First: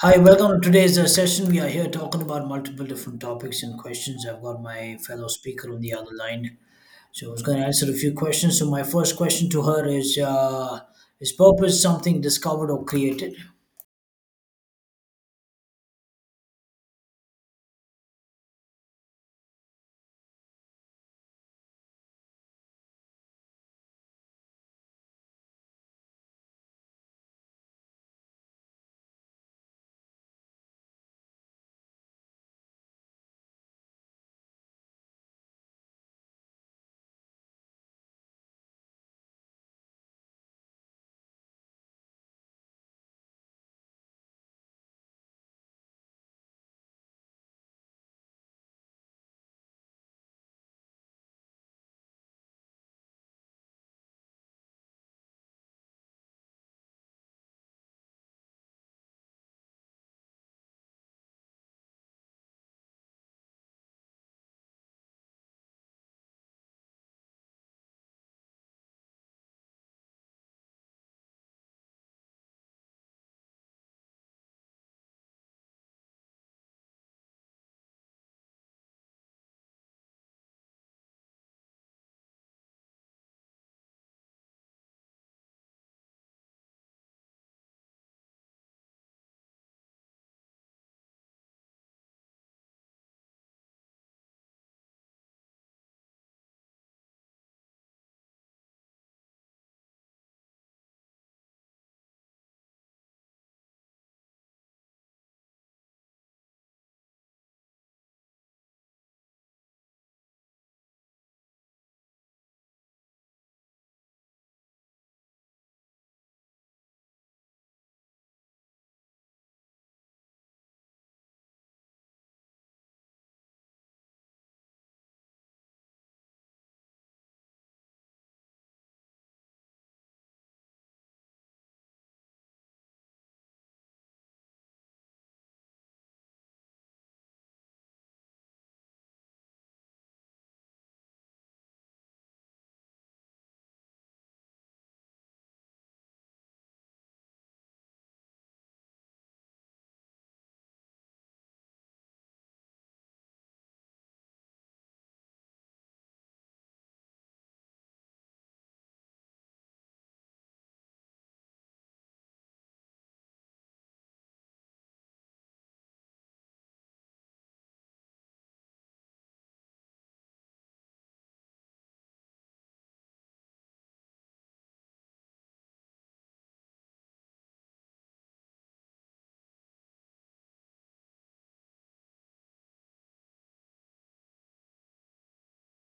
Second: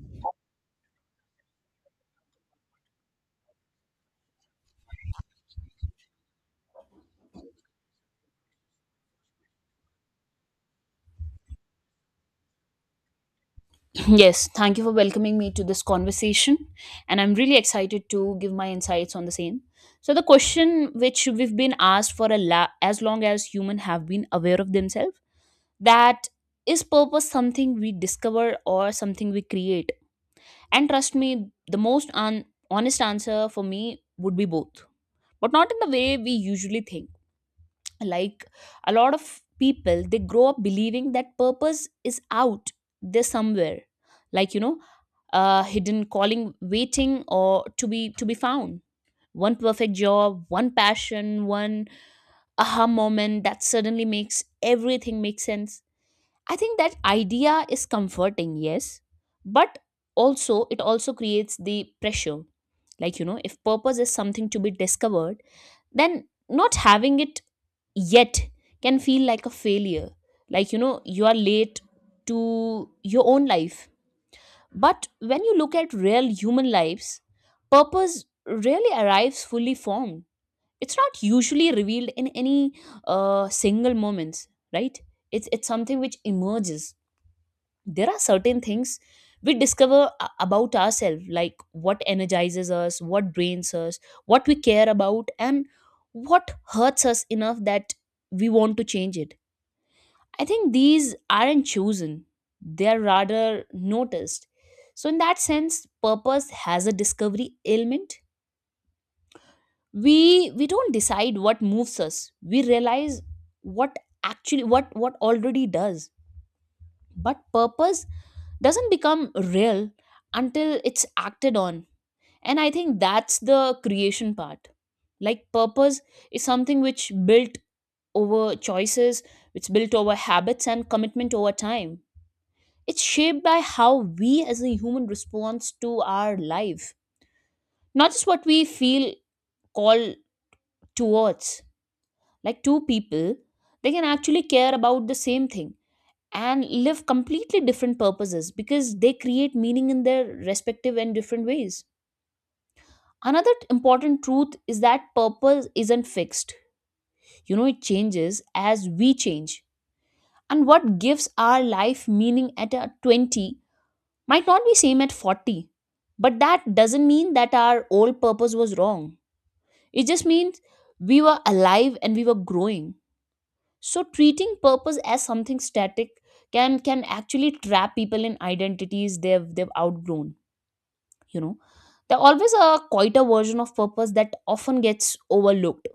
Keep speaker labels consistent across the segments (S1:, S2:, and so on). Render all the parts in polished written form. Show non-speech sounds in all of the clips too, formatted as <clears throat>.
S1: Hi, welcome to today's session. We are here talking about multiple different topics and questions. I've got my fellow speaker on the other line, so I was going to answer a few questions. So my first question to her is purpose something discovered or created?
S2: Yes, thank you for welcoming me to this conversation, and I'm really excited to give my insights on the same. So, the question which we've been asked for as long as humans have been aware of themselves that is purpose something we discover or something we create? And trust me, the most honest answer for me would be both, but not in the way we usually think, like a lot of people, they grow up believing that purpose is out there somewhere, like you know hidden calling waiting or to be found. One perfect job, one passion, one aha moment that suddenly makes everything make sense. I think that idea is comforting, yes, but also it also creates the pressure. If purpose is something to be discovered, then not having it yet can feel like a failure, you are late to your own life. But when you look at real human lives, purpose rarely arrives fully formed. It's not usually revealed in any single moments, right? It's something which emerges. There are certain things we discover about ourselves, like what energizes us, what drains us, what we care about, and what hurts us enough that we want to change it. I think these aren't chosen, they're rather noticed. So, in that sense, purpose has a discovery element. We don't decide what moves us. We realize what actually what already does. But purpose doesn't become real until it's acted on. And I think that's the creation part. Like purpose is something which built over choices, it's built over habits and commitment over time. It's shaped by how we as a human responds to our life, not just what we feel called towards. Like two people, they can actually care about the same thing and live completely different purposes because they create meaning in their respective and different ways. Another important truth is that purpose isn't fixed. You know, it changes as we change, and what gives our life meaning at a 20 might not be same at 40, but that doesn't mean that our old purpose was wrong. It just means we were alive and we were growing. So treating purpose as something static can actually trap people in identities they've outgrown. You know, there's always a quieter version of purpose that often gets overlooked,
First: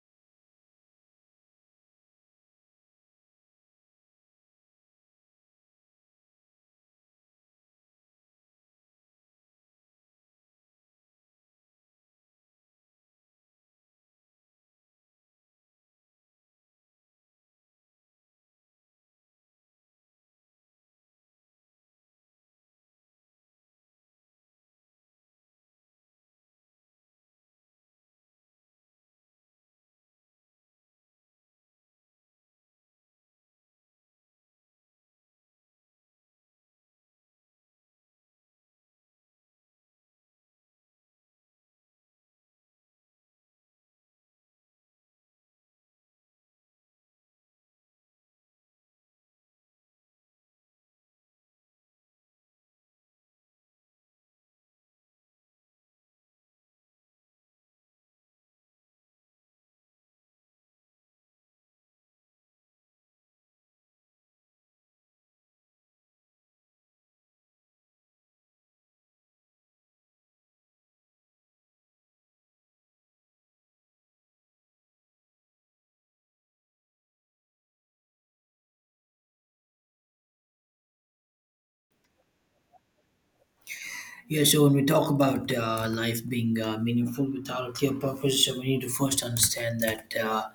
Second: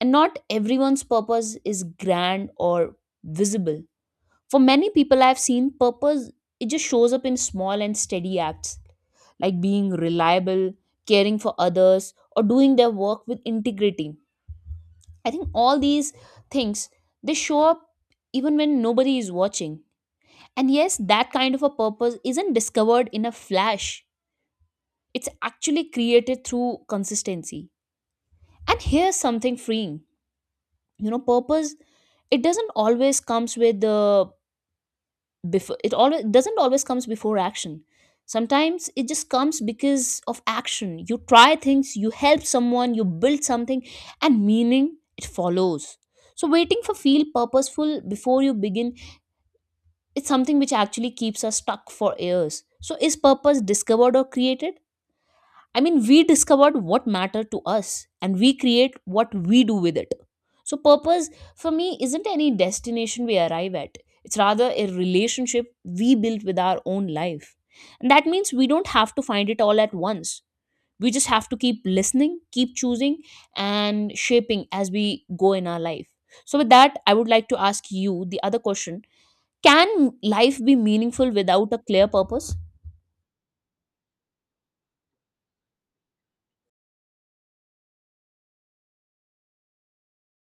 S2: and not everyone's purpose is grand or visible. For many people, I've seen purpose, it just shows up in small and steady acts, like being reliable, caring for others, or doing their work with integrity. I think all these things, they show up even when nobody is watching. And yes, that kind of a purpose isn't discovered in a flash. It's actually created through consistency. And here's something freeing. You know, purpose, it doesn't always comes with the before it always doesn't always comes before action. Sometimes it just comes because of action. You try things, you help someone, you build something, and meaning, it follows. So waiting for feel purposeful before you begin, it's something which actually keeps us stuck for years. So is purpose discovered or created? I mean, we discovered what mattered to us and we create what we do with it. So, purpose for me isn't any destination we arrive at, it's rather a relationship we build with our own life. And that means we don't have to find it all at once. We just have to keep listening, keep choosing, and shaping as we go in our life. So, with that, I would like to ask you the other question: can life be meaningful without a clear purpose?
S1: Yeah. So when we talk about life being meaningful without a clear purpose, so we need to first understand that uh,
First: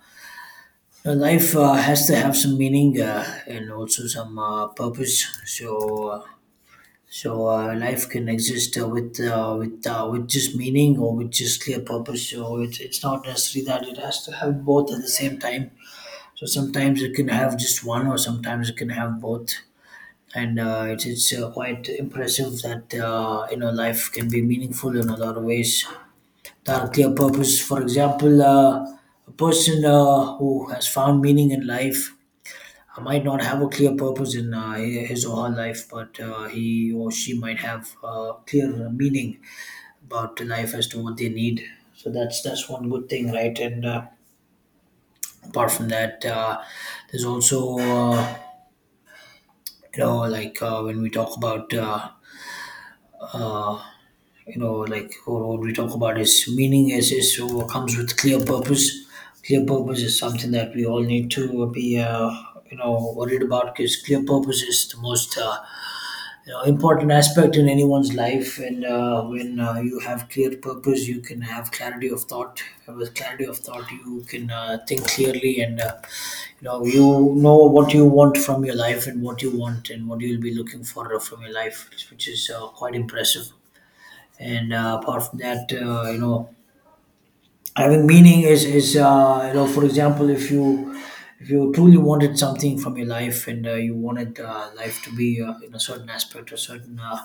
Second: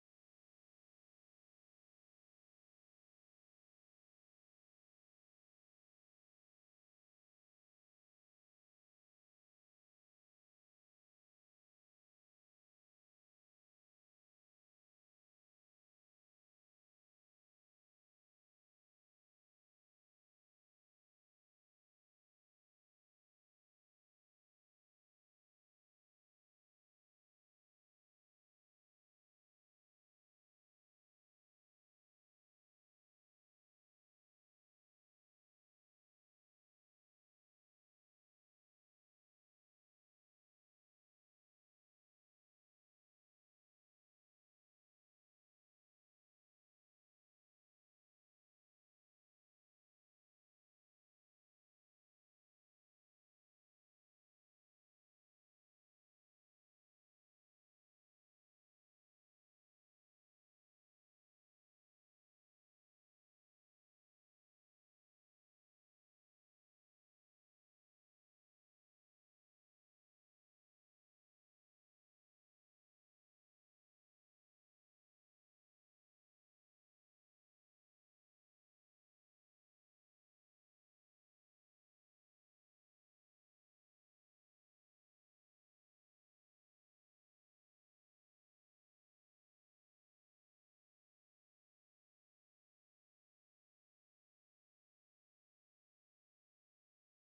S1: uh, life has to have some meaning and also some purpose. So life can exist with just meaning or with just clear purpose. So it's not necessary that it has to have both at the same time. So sometimes it can have just one, or sometimes it can have both. And it's quite impressive that you know life can be meaningful in a lot of ways. That clear purpose. For example, a person who has found meaning in life might not have a clear purpose in his or her life, but he or she might have clear meaning about life as to what they need. So that's one good thing, right? And apart from that, there's also you know like when we talk about. uh, you know, like what we talk about is meaning is so what comes with clear purpose. Clear purpose is something that we all need to be, you know, worried about because clear purpose is the most you know, important aspect in anyone's life. And when you have clear purpose you can have clarity of thought. With clarity of thought you can think clearly. And you know what you want from your life and what you want and what you'll be looking for from your life, which is quite impressive. And apart from that you know having meaning is, you know, for example, if you truly wanted something from your life and you wanted life to be in a certain aspect or certain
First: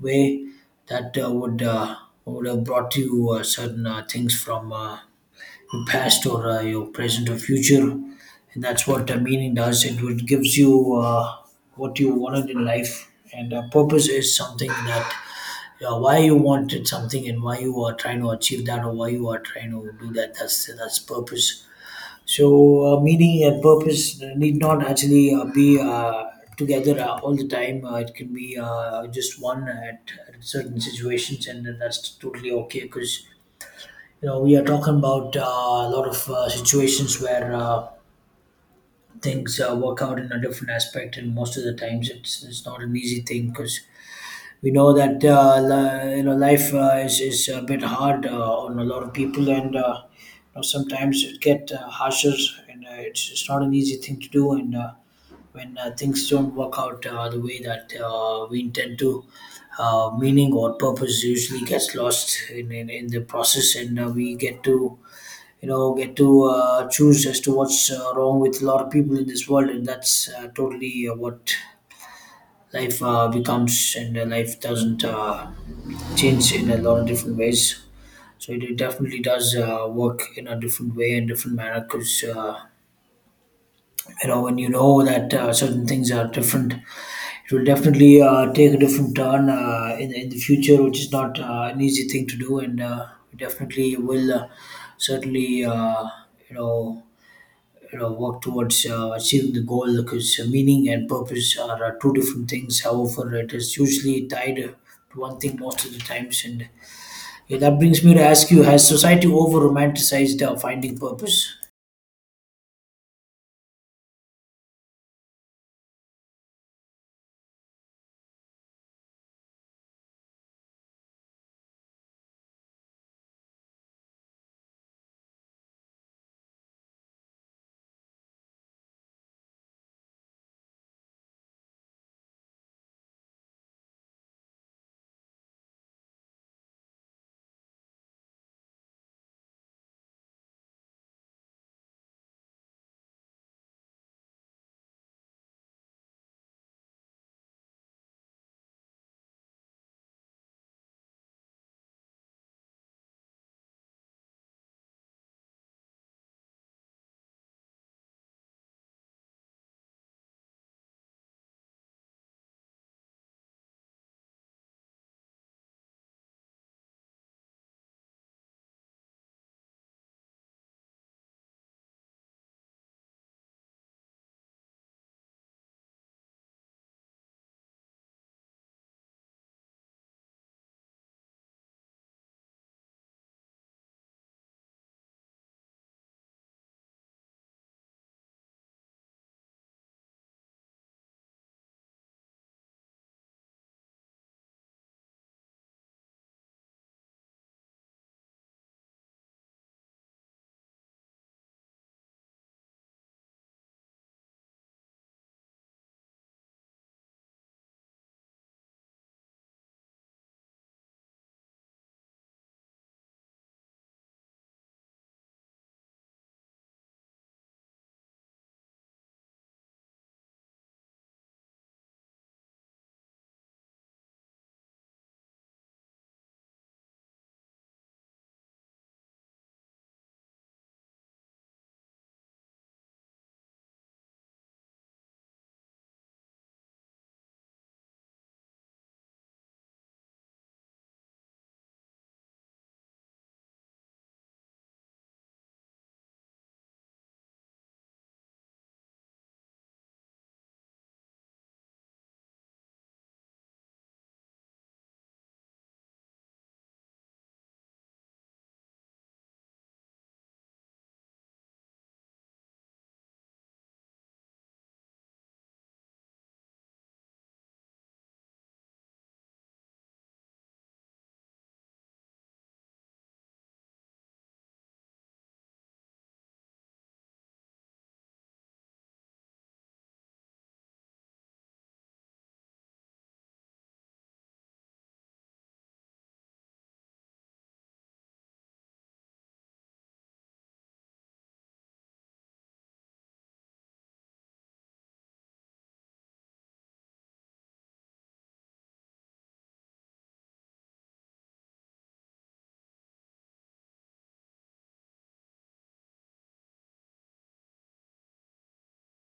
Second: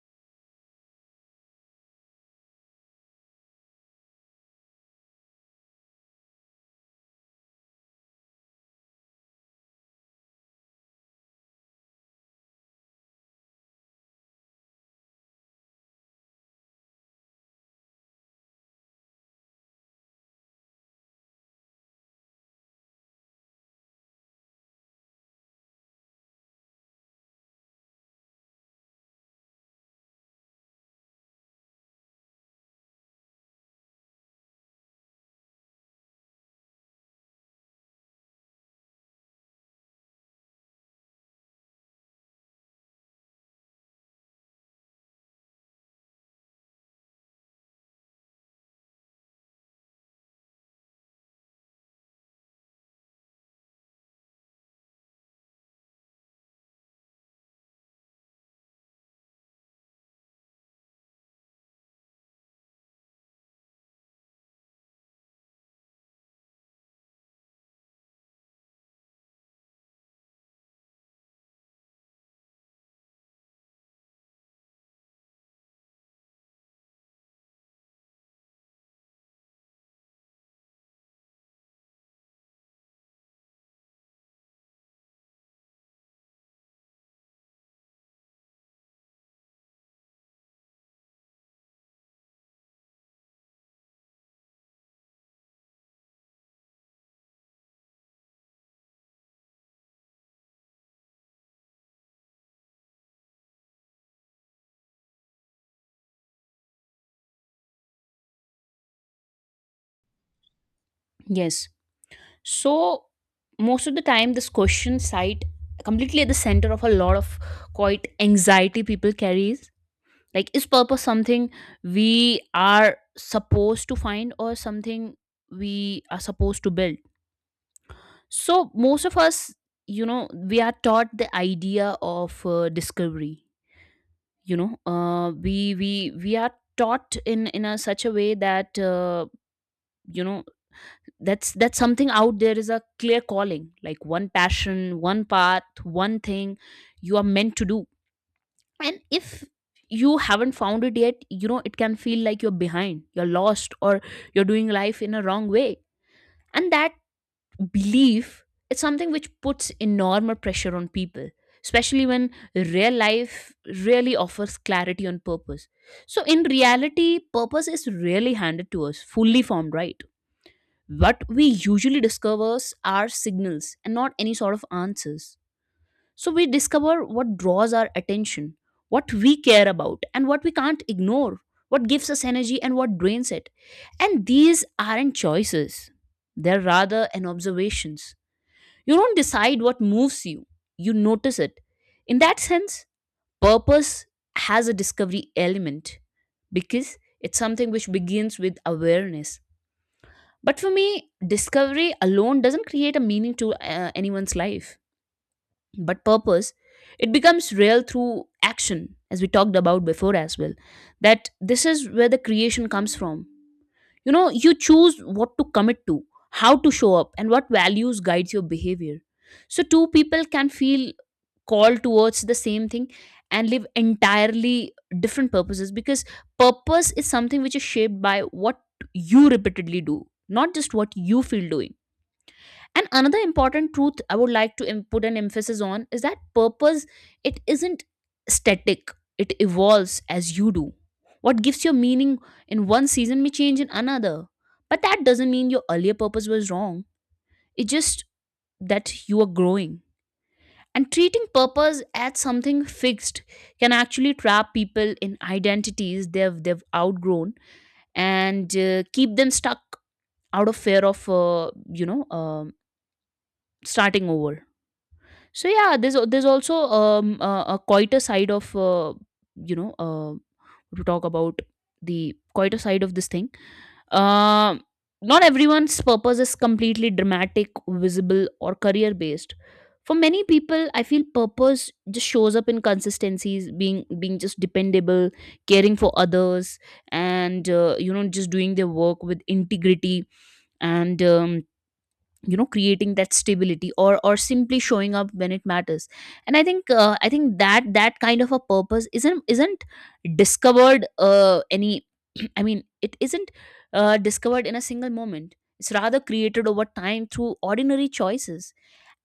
S1: way that would have brought you certain things from your past or your present or future, and that's what meaning does. It would gives you what you wanted in life. And purpose is something that why you wanted something and why you are trying to achieve that or why you are trying to do that, that's purpose. So meaning and purpose need not actually be together all the time. It can be just one at certain situations, and then that's totally okay. Because you know we are talking about a lot of situations where things work out in a different aspect, and most of the times it's not an easy thing because we know that you know life is a bit hard on a lot of people, and you know, sometimes it get harsher, and it's not an easy thing to do. And when things don't work out the way that we intend to, meaning or purpose usually gets lost in the process, and we get to you know get to choose as to what's wrong with a lot of people in this world, and that's totally what life becomes. And life doesn't change in a lot of different ways. So it definitely does work in a different way and different manner. Because you know, when you know that certain things are different, it will definitely take a different turn in the future, which is not an easy thing to do. And definitely will certainly you know, you know work towards achieving the goal, because meaning and purpose are two different things, however it is usually tied to one thing most of the times. And yeah, that brings me to ask you: has society over romanticized finding purpose?
S2: Yes. So most of the time, this question site completely at the center of a lot of quite anxiety people carries. Like, is purpose something we are supposed to find or something we are supposed to build? So most of us, you know, we are taught the idea of discovery. We are taught in a such a way that you know that's something out there is a clear calling, like one passion, one path, one thing you are meant to do. And if you haven't found it yet, you know, it can feel like you're behind, you're lost, or you're doing life in a wrong way. And that belief is something which puts enormous pressure on people, especially when real life really offers clarity on purpose. So in reality, purpose is rarely handed to us fully formed, right? What we usually discovers are signals and not any sort of answers. So we discover what draws our attention, what we care about, and what we can't ignore, what gives us energy and what drains it. And these aren't choices, they're rather an observations. You don't decide what moves you, you notice it. In that sense, purpose has a discovery element because it's something which begins with awareness. But for me, discovery alone doesn't create a meaning to anyone's life, but purpose, it becomes real through action, as we talked about before as well. That this is where the creation comes from. You know, you choose what to commit to, how to show up, and what values guides your behavior. So, two people can feel called towards the same thing and live entirely different purposes because purpose is something which is shaped by what you repeatedly do, not just what you feel doing. And another important truth I would like to put an emphasis on is that purpose, it isn't static, it evolves as you do. What gives your meaning in one season may change in another, but that doesn't mean your earlier purpose was wrong. It's just that you are growing. And treating purpose as something fixed can actually trap people in identities they've outgrown, and keep them stuck out of fear of you know um starting over. So yeah, there's there's also a quieter side of, you know uh, to talk about, the quieter side of this thing. Um, not everyone's purpose is completely dramatic, visible, or career based. For many people, I feel purpose just shows up in consistencies, being just dependable, caring for others, and just doing their work with integrity, and. You know, creating that stability or simply showing up when it matters. And I think that that kind of a purpose isn't discovered any <clears throat> I mean, it isn't discovered in a single moment, it's rather created over time through ordinary choices.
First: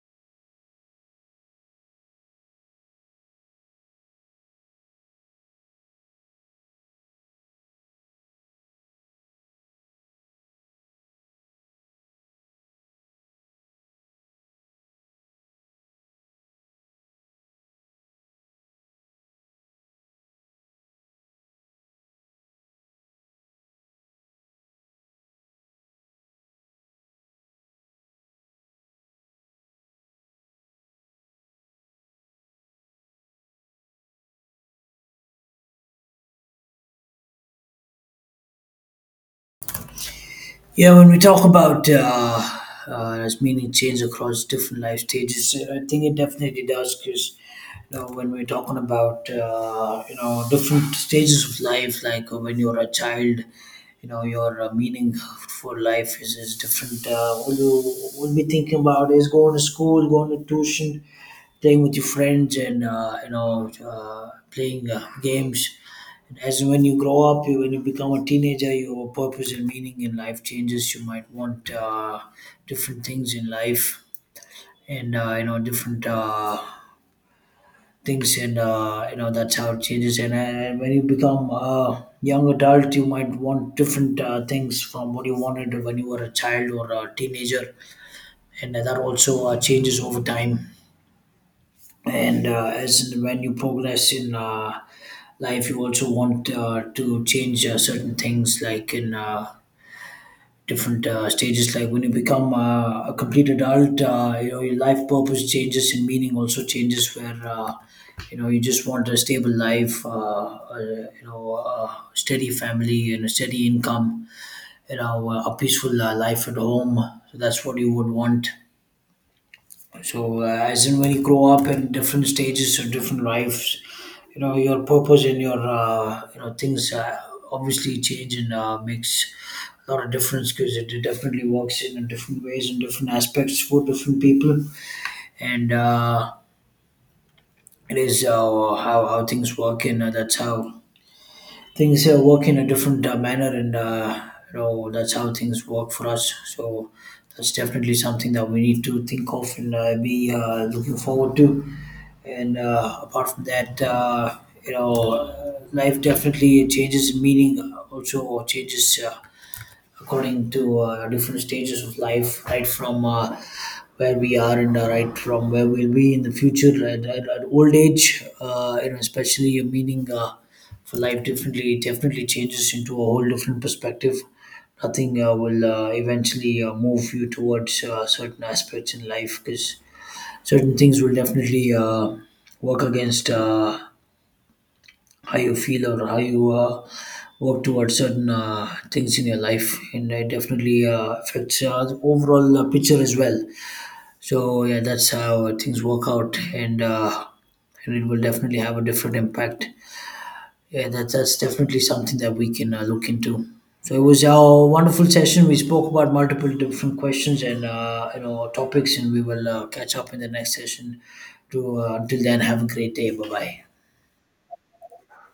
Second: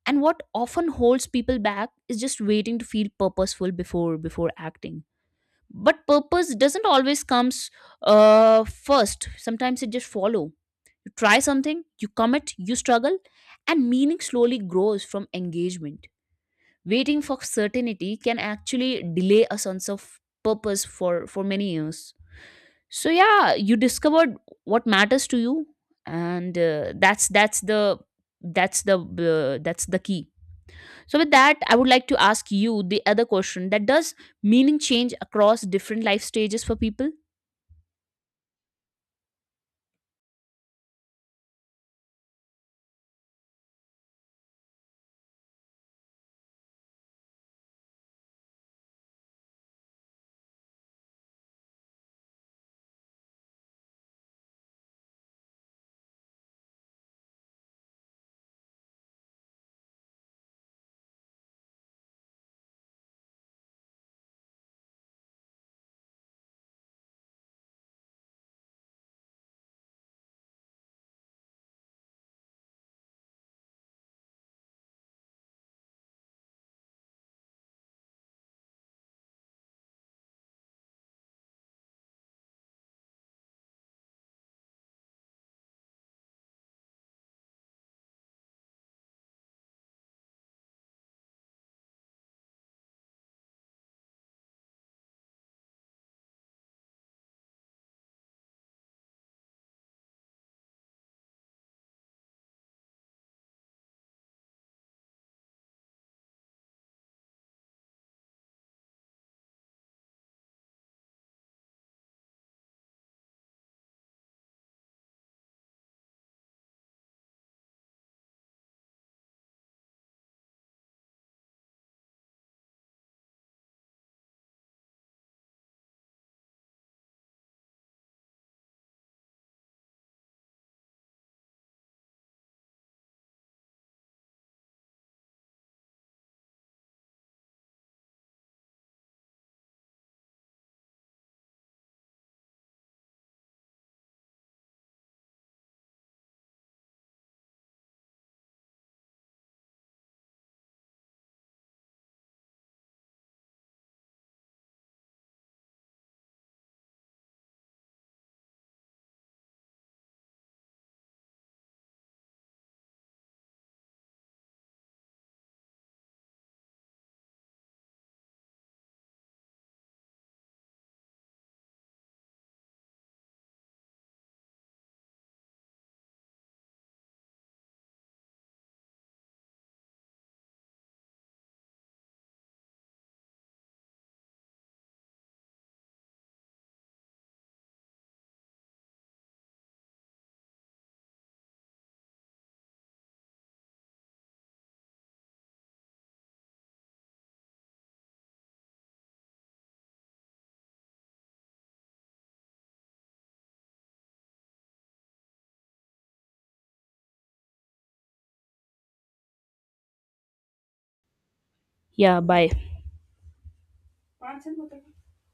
S2: And what often holds people back is just waiting to feel purposeful before acting. But purpose doesn't always comes first, sometimes it just follow. You try something, you commit, you struggle, and meaning slowly grows from engagement. Waiting for certainty can actually delay a sense of purpose for many years. So yeah, you discovered what matters to you, and that's the key. So with that, I would like to ask you the other question: that does meaning change across different life stages for people?
S1: Yeah, when we talk about as meaning change across different life stages, I think it definitely does because you know when we're talking about you know different stages of life, like when you're a child, you know your meaning for life is different. All you will be thinking about is going to school, going to tuition, playing with your friends, and you know playing games. As when you grow up, when you become a teenager, your purpose and meaning in life changes. You might want different things in life, and you know different things, and you know that's how it changes. And when you become a young adult, you might want different things from what you wanted when you were a child or a teenager, and that also changes over time. And as when you progress in life you also want to change certain things, like in different stages, like when you become a complete adult, you know your life purpose changes and meaning also changes, where you know you just want a stable life, you know a steady family and a steady income, you know a peaceful life at home. So that's what you would want. So, as in when you grow up in different stages of different lives, you know your purpose and your you know things obviously change and makes a lot of difference, because it definitely works in different ways and different aspects for different people, and it is how things work. And that's how things work in a different manner. And you know that's how things work for us. So that's definitely something that we need to think of and be looking forward to. And apart from that you know life definitely changes in meaning. Also changes according to different stages of life, right from where we are, and right from where we'll be in the future at old age. You know, especially your meaning for life differently definitely changes into a whole different perspective. Nothing will eventually move you towards certain aspects in life, because certain things will definitely work against how you feel or how you work towards certain things in your life, and it definitely affects the overall picture as well. So yeah, that's how things work out. And and it will definitely have a different impact. Yeah, that's definitely something that we can look into. So it was a wonderful session. We spoke about multiple different questions and you know topics, and we will catch up in the next session. To
S2: Yeah,
S1: Until then,
S2: bye.
S1: have a great day. Bye bye.